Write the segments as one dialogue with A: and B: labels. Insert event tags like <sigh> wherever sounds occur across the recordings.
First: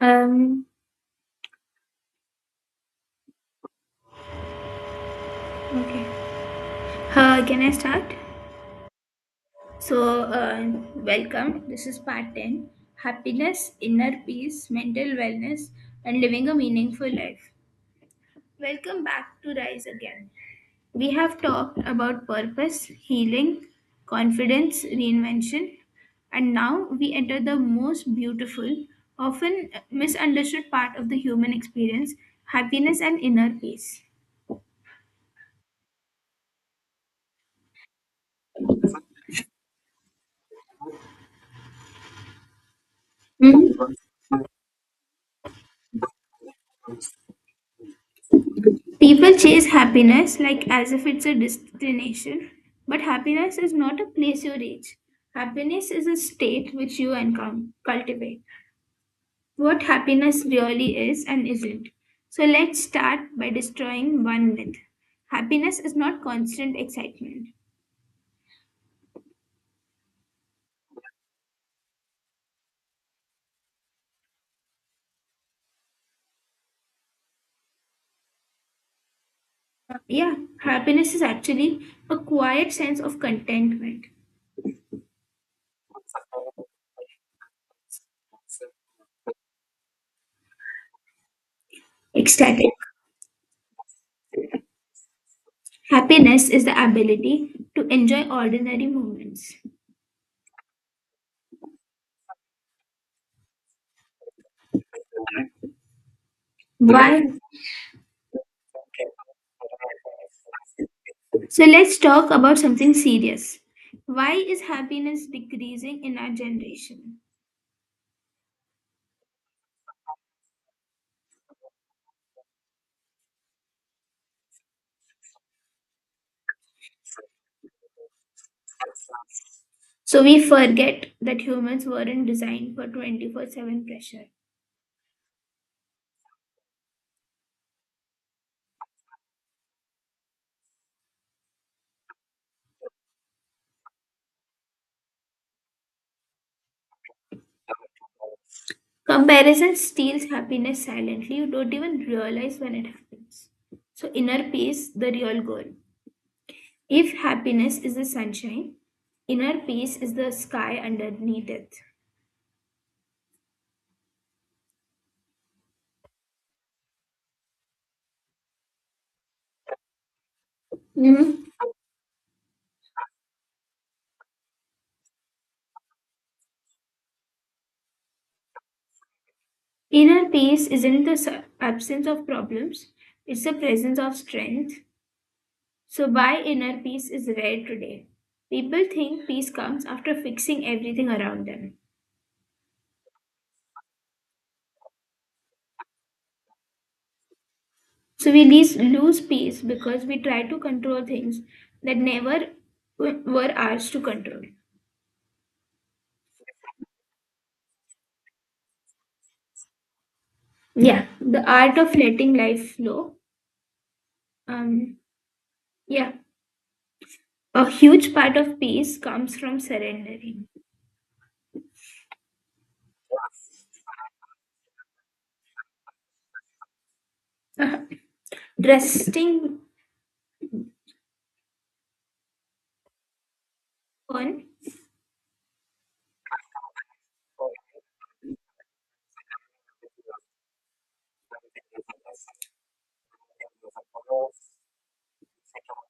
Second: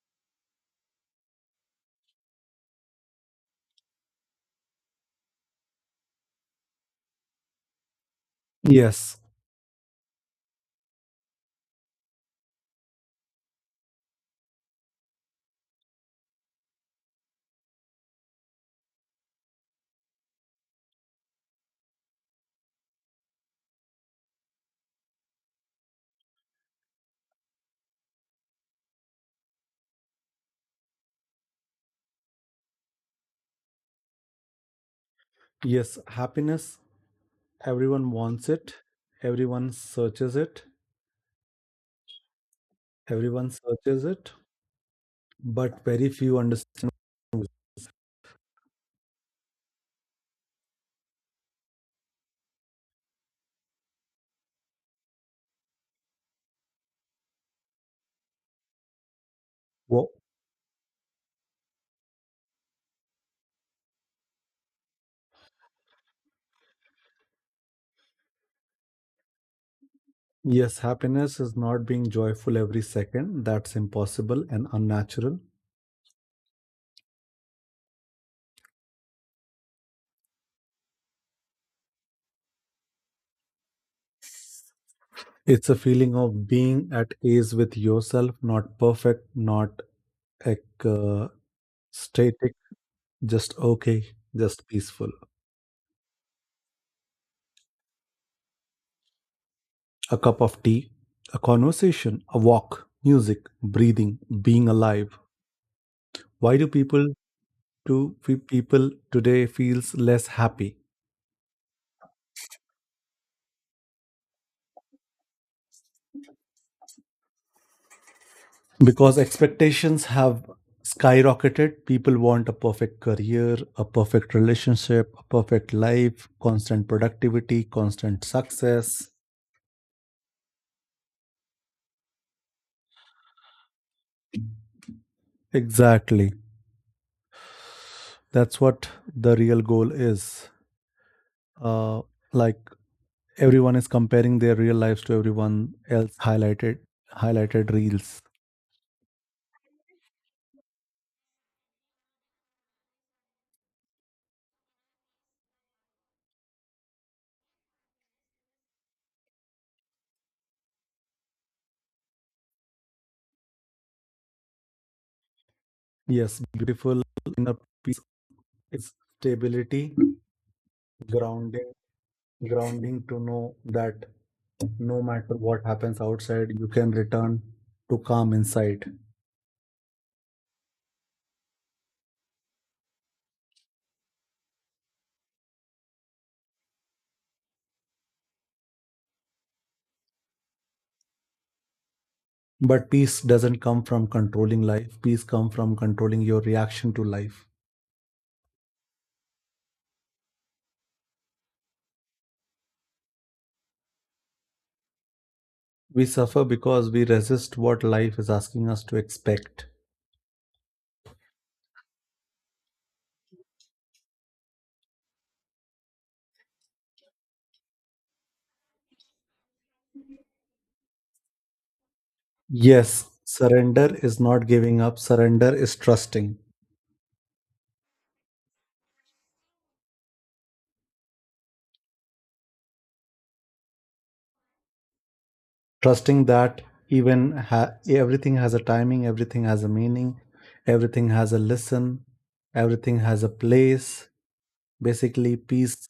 A: Um, okay. Can I start?
B: Yes,
A: So, uh, Welcome. This is part 10: happiness, inner peace, mental wellness, and living a meaningful life. Welcome back to Rise Again. We have talked about purpose, healing, confidence, reinvention, and now we enter the most beautiful, often misunderstood part of the human experience: happiness and inner peace.
B: yes, happiness. Everyone wants it, everyone searches it, everyone searches it, but very few understand.
A: People chase happiness like as if it's a destination, but happiness is not a place you reach. Happiness is a state which you cultivate. What
B: Well,
A: happiness really is and isn't. So let's start by destroying one myth. Happiness is not constant excitement.
B: yes, happiness is not being joyful every second. That's impossible and unnatural.
A: Yeah, happiness is actually a quiet sense of contentment.
B: It's a feeling of being at ease with yourself, not perfect, not ec- uh, static,
A: Ecstatic.
B: just okay, just peaceful.
A: Happiness is the ability to enjoy ordinary moments.
B: A cup of tea, a conversation, a walk, music, breathing, being alive. Why do
A: Why?
B: people today feels less happy
A: So let's talk about something serious. Why is happiness decreasing in our generation?
B: because expectations have skyrocketed. People want a perfect career, a perfect relationship, a perfect life, constant productivity, constant success.
A: So we forget that humans weren't designed for 24/7 pressure.
B: Exactly. That's what the real goal is. Uh, like everyone is comparing their real lives to everyone else highlighted reels.
A: Comparison steals happiness silently. You don't even realize when it happens. So inner peace, the real goal. If happiness is the sunshine, inner peace is the sky underneath it.
B: Yes, beautiful inner peace is stability,
A: Mhm.
B: grounding. Grounding to know that no matter what happens outside, you can return to calm inside.
A: Inner peace isn't the absence of problems, it's the presence of strength. So, why inner peace is rare today? People think peace comes after fixing everything around them.
B: But peace doesn't come from controlling life, peace comes from controlling your reaction to life.
A: So, we lose peace because we try to control things that never were ours to control.
B: We suffer because we resist what life is asking us to expect.
A: Yeah, the art of letting life flow. Um, yeah, a huge part of peace comes from surrendering.
B: Yes, surrender is not giving up, surrender is trusting.
A: <laughs> Resting on.
B: Trusting that everything has a timing, everything has a meaning, everything has a lesson, everything has a place. Basically, peace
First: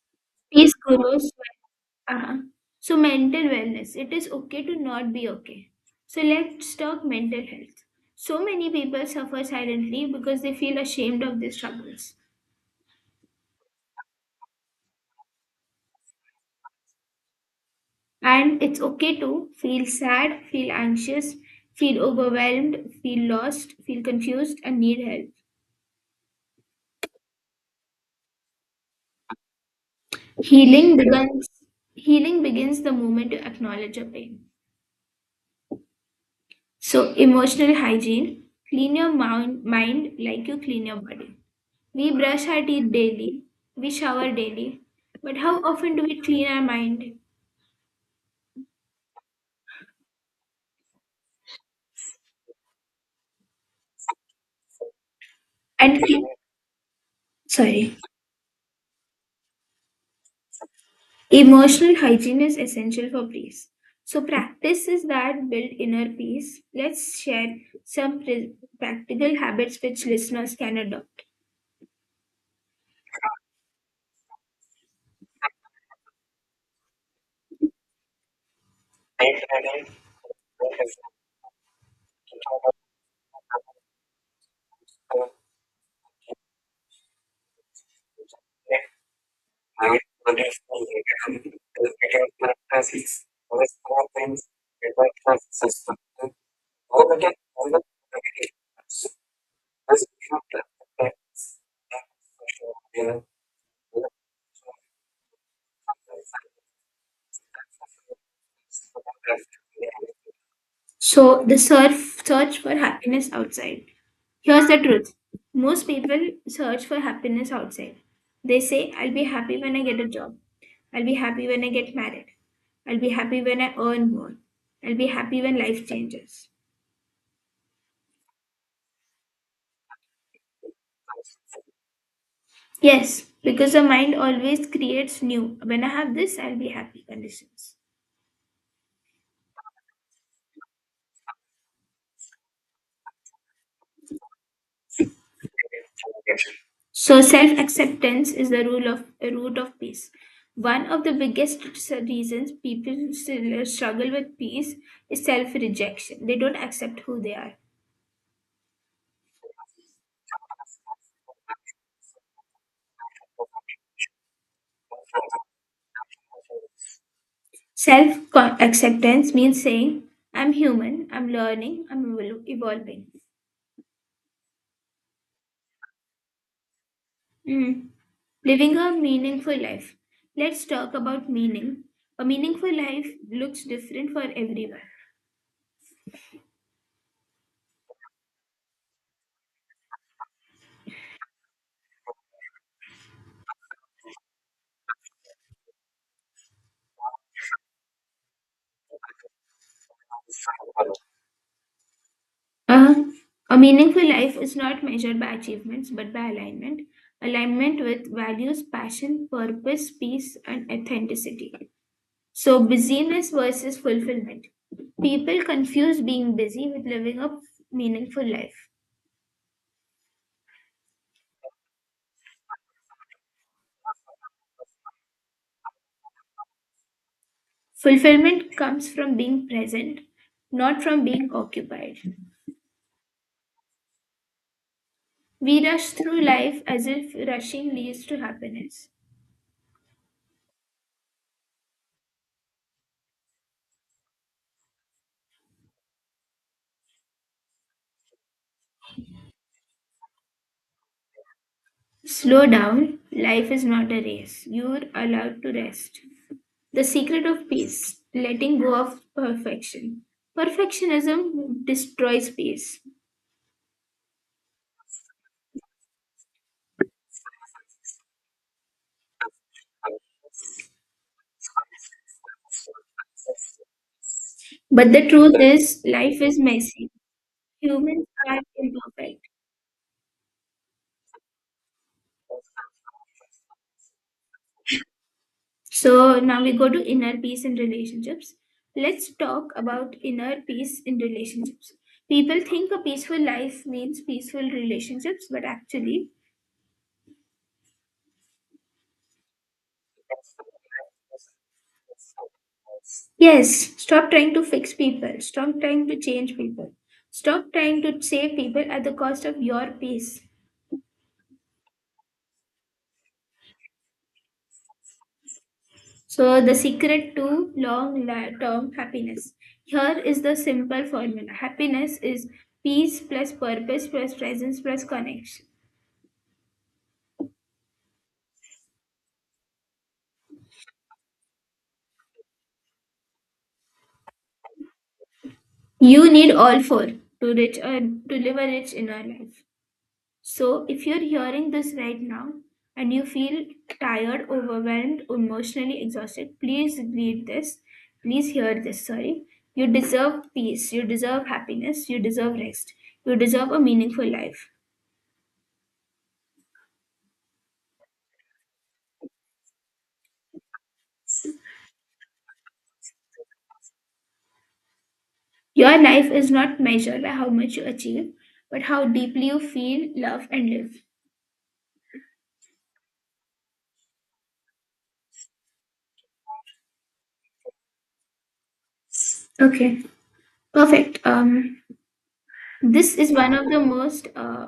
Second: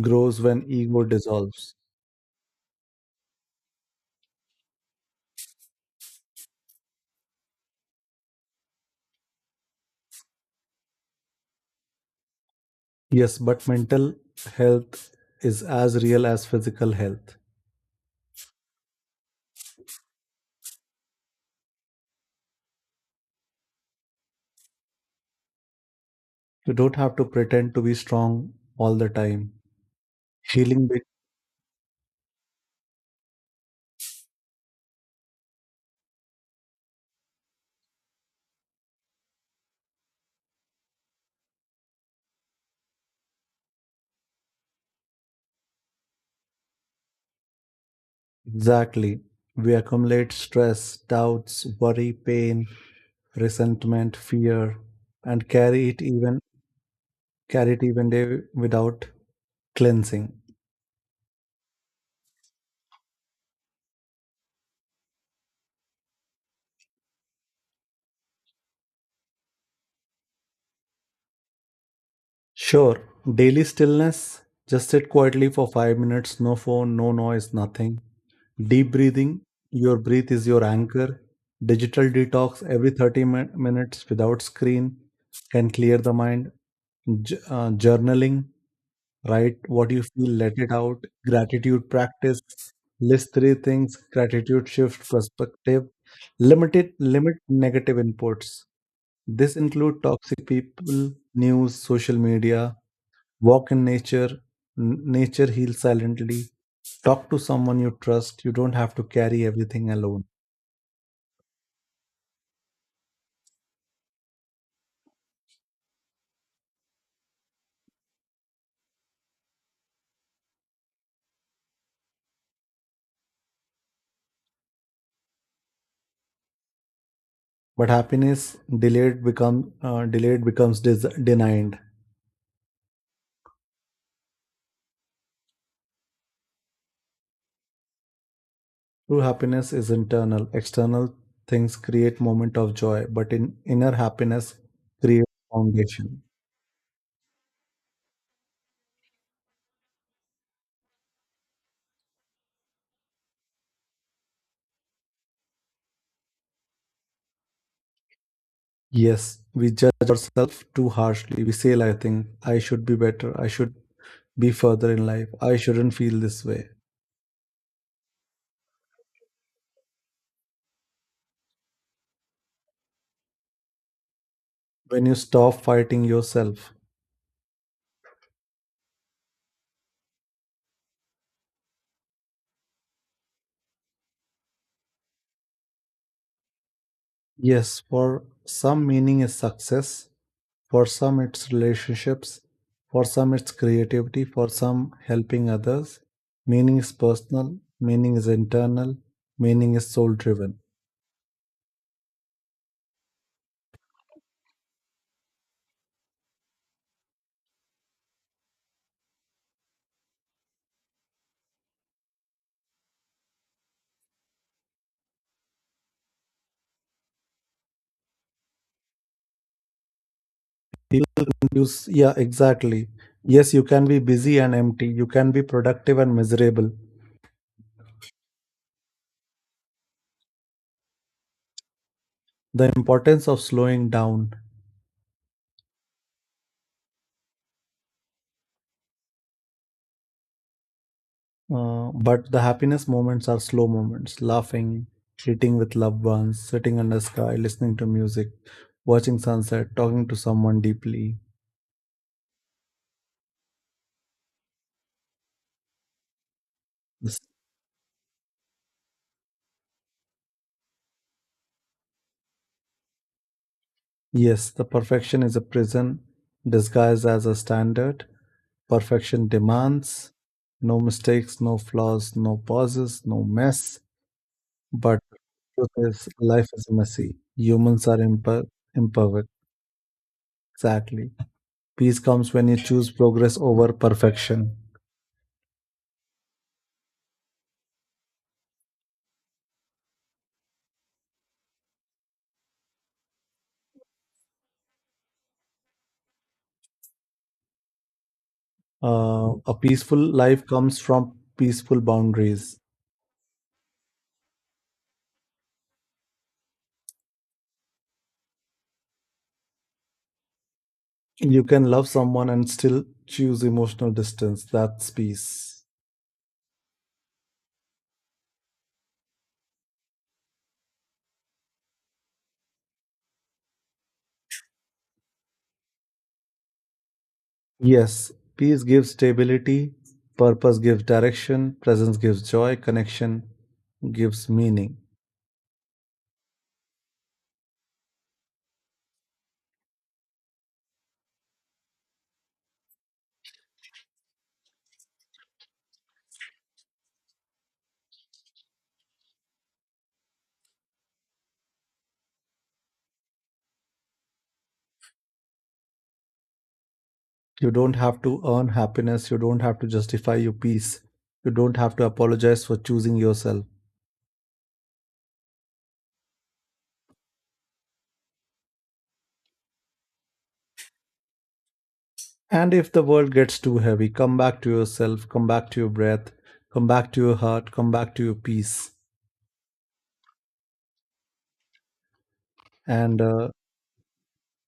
B: grows when
A: Peace
B: ego
A: grows
B: dissolves.
A: when, uh-huh. So mental wellness. It is okay to not be okay. So let's talk mental health. So many people suffer silently because they feel ashamed of their struggles.
B: Yes, but mental health is as real as physical health.
A: And it's okay to feel sad, feel anxious, feel overwhelmed, feel lost, feel confused, and need help.
B: You don't have to pretend to be strong all the time. Healing,
A: Healing
B: be-
A: begins Healing begins the moment you acknowledge your pain. So emotional hygiene, clean your mind like you clean your body. We brush our teeth daily. We shower daily. But how often do we clean our mind?
B: exactly. We accumulate stress, doubts, worry, pain, resentment, fear, and
A: And clean,
B: carry it
A: sorry,
B: even day without cleansing.
A: emotional hygiene is essential for peace. So practices that build inner peace. Let's share some practical habits which listeners can adopt.
B: Sure, daily stillness. Just sit quietly for 5 minutes, no phone, no noise, nothing. Deep breathing. Your breath is your anchor. Digital detox every 30 minutes without screen can clear the mind. Journaling, write what you feel, let it out. Gratitude practice, list three things. Gratitude shift perspective. Limit negative inputs. This include toxic people, news, social media, walk in nature nature heals silently, talk to someone you trust, you don't have to carry everything alone.
A: So the surf search for happiness outside. Here's the truth. Most people search for happiness outside. They say, I'll be happy when I get a job. I'll be happy when I get married. I'll be happy when I earn more. I'll be happy when life changes.
B: But happiness delayed become delayed becomes denied.
A: Yes, because the mind always creates new "when I have this, I'll be happy" conditions.
B: True happiness is internal, external things create moment of joy, but in inner happiness creates foundation.
A: So self acceptance is the rule of a root of peace. One of the biggest reasons people still struggle with peace is self rejection. They don't accept who they are.
B: Yes, we judge ourselves too harshly, we say I think I should be better, I should be further in life, I shouldn't feel this way
A: Self acceptance means saying, I'm human, I'm learning, I'm evolving.
B: when you stop fighting yourself.
A: Mm. Living a meaningful life. Let's talk about meaning. A meaningful life looks different for everyone.
B: Yes, for some meaning is success, for some it's relationships, for some it's creativity, for some helping others. Meaning is personal, meaning is internal, meaning is soul driven.
A: Uh, a meaningful life is not measured by achievements but by alignment. Alignment with values, passion, purpose, peace, and authenticity. So, busyness versus fulfillment. People confuse being busy with living a meaningful life.
B: Yeah, exactly. Yes, you can be busy and empty, you can be productive and miserable.
A: Fulfillment comes from being present, not from being occupied.
B: The importance of slowing down.
A: We rush through life as if rushing leads to happiness.
B: But the happiness moments are slow moments, laughing, eating with loved ones, sitting under sky, listening to music, watching sunset, talking to someone deeply.
A: Slow down, life is not a race. You're allowed to rest. The
B: Yes.
A: secret of peace, letting go of perfection. Perfectionism destroys peace.
B: Yes, the perfection is a prison disguised as a standard. Perfection demands no mistakes, no flaws, no pauses, no mess.
A: But
B: But
A: the truth
B: truth
A: is,
B: is,
A: life is
B: life is
A: messy.
B: messy. Humans are
A: Humans are imperfect.
B: imperfect. Exactly. Peace comes when you choose progress over perfection.
A: So now we go to inner peace in relationships. Let's talk about inner peace in relationships. People think a peaceful life means peaceful relationships, but actually,
B: A peaceful life comes from peaceful boundaries.
A: yes, stop trying to fix people, stop trying to change people, stop trying to save people at the cost of your peace.
B: You can love someone and still choose emotional distance. That's peace.
A: So, the secret to long term happiness. Here is the simple formula: happiness is peace plus purpose plus presence plus connection.
B: Yes, peace gives stability, purpose gives direction, presence gives joy, connection gives meaning.
A: You need all four to to live a rich inner life. So if you're hearing this right now and you feel tired, overwhelmed, emotionally exhausted, please read this. Please hear this. Sorry. You deserve peace. You deserve happiness. You deserve rest. You deserve a meaningful life.
B: You don't have to earn happiness, you don't have to justify your peace, you don't have to apologize for choosing yourself.
A: Your life is not measured by how much you achieve, but how deeply you feel, love, and live.
B: And if the world gets too heavy, come back to yourself, come back to your breath, come back to your heart, come back to your peace.
A: Okay. Perfect. This
B: And
A: is one of the most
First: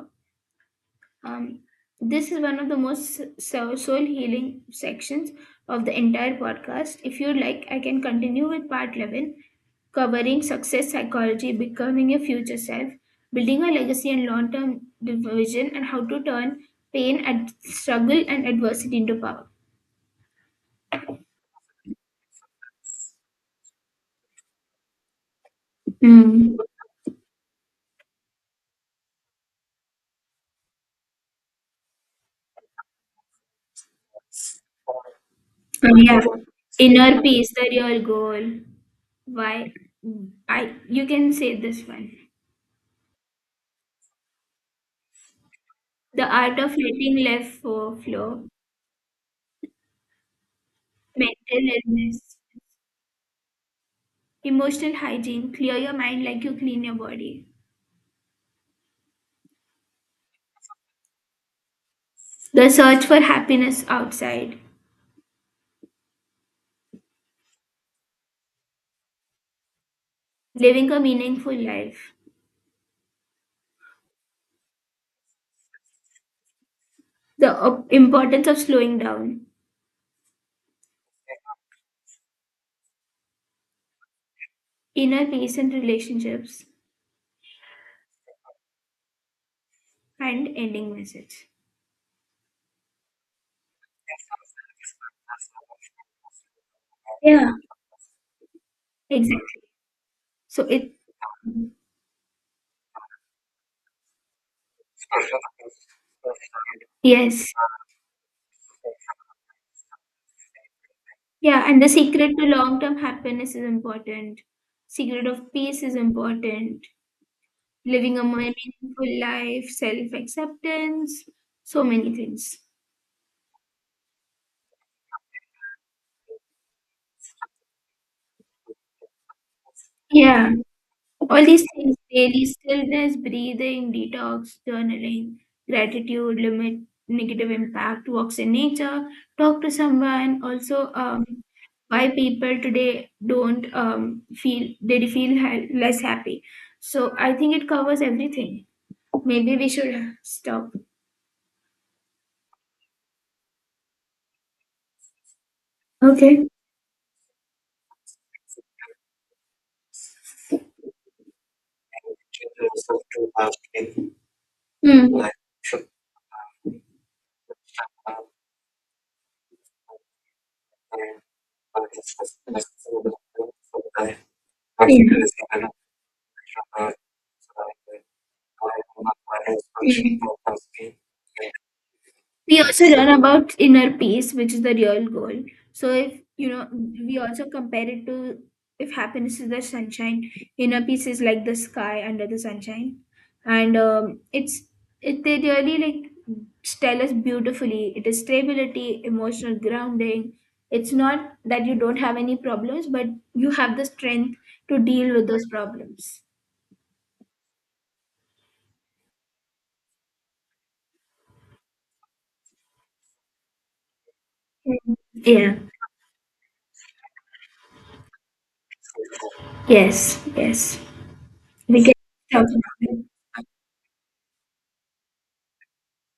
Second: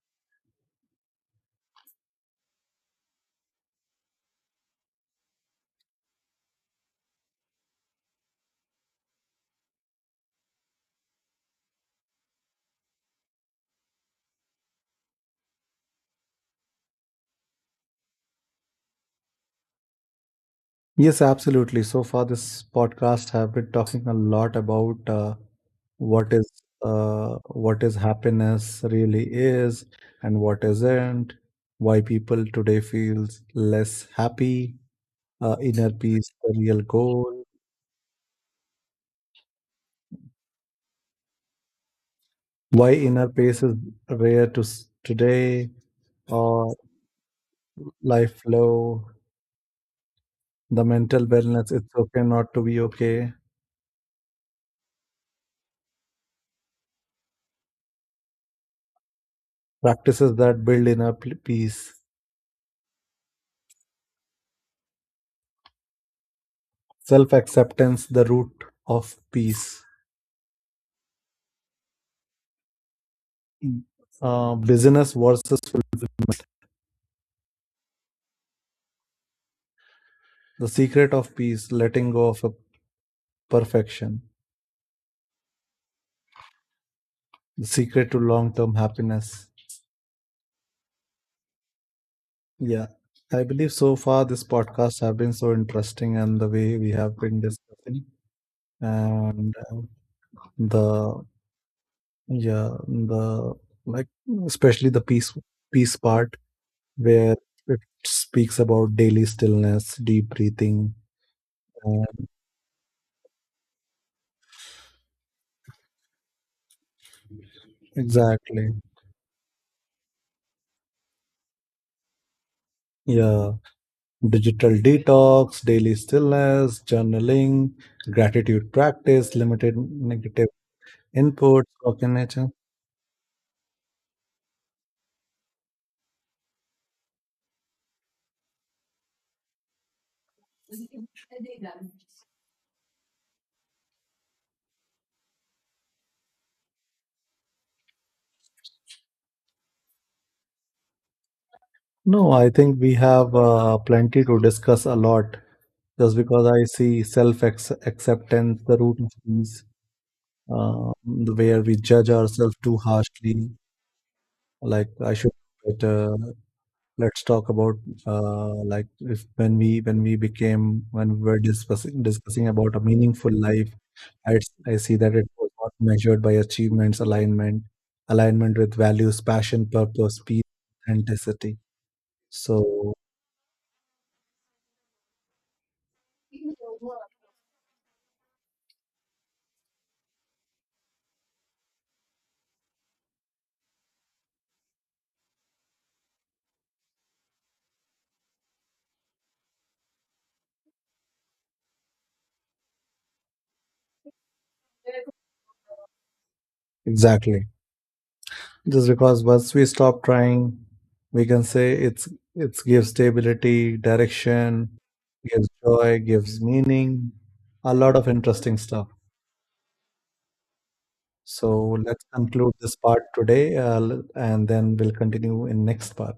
A: Um, this is one of the most soul healing sections of the entire podcast. If you like, I can continue with part 11, covering success psychology, becoming a future self, building a legacy and long term vision, and how to turn pain, and struggle, and adversity into power.
B: yes, absolutely. So far, this podcast have been talking a lot about what is
A: Mm.
B: what is happiness really is and what isn't. Why people today feels less happy. Inner
A: Oh, yeah.
B: peace, the real
A: Inner
B: goal.
A: peace, the real goal. Why? I You can say this one.
B: Why inner peace is rare today,
A: The art of
B: or
A: letting life
B: life
A: flow.
B: flow. The mental
A: Mental
B: wellness. It's okay
A: illness.
B: not to be okay.
A: Emotional hygiene, clear your mind like you clean your body.
B: Practices that build inner peace.
A: The search for happiness outside,
B: Self acceptance, the root of peace.
A: living a meaningful life.
B: Busyness versus fulfillment.
A: The importance of slowing down,
B: The secret of peace, letting go of a perfection.
A: inner peace and relationships,
B: The secret to long term happiness.
A: and ending message.
B: Yeah, I believe so far this podcast have been so interesting and the way we have been
A: Yeah,
B: discussing.
A: exactly.
B: and uh,
A: So it,
B: the yeah, the like, especially the peace part where
A: yes.
B: it speaks about daily stillness, deep breathing
A: Yeah, and the
B: and
A: secret to long term happiness is important. Secret of peace is important. Living a
B: exactly.
A: meaningful life, self acceptance, so many things.
B: Yeah, digital detox, daily stillness, journaling, gratitude practice, limited negative
A: Yeah. All these
B: inputs,
A: things:
B: work in
A: daily
B: nature.
A: stillness, breathing, detox, journaling, gratitude, limit negative impact, walks in nature, talk to someone. Also, why people today don't feel they feel less happy. So I think it covers everything. Maybe we should stop.
B: No, I think we have plenty to discuss a lot, just because
A: Okay.
B: I see self acceptance, the root of these, where we judge ourselves too harshly, like I
A: Hmm. Yeah.
B: should do better. Let's talk about like if when we when we became when we were discussing about a meaningful life. I, I see that it was not measured by achievements, alignment with values, passion,
A: Hmm.
B: purpose, peace, authenticity.
A: We also
B: So
A: learn about inner peace, which is the real goal. So if you know, we also compare it to, if happiness is the sunshine, inner peace is like the sky under the sunshine, and it's it they really like tell us beautifully. It is stability, emotional grounding. It's not that you don't have any problems, but you have the strength to deal with those problems.
B: exactly, just because once we stop trying, we can say it's gives stability, direction,
A: Mhm.
B: gives
A: Yeah.
B: joy, gives meaning, a lot of interesting stuff.
A: Yes. Yes.
B: So
A: We can
B: let's
A: talk about
B: conclude this part
A: it.
B: today, and then we'll continue in next part.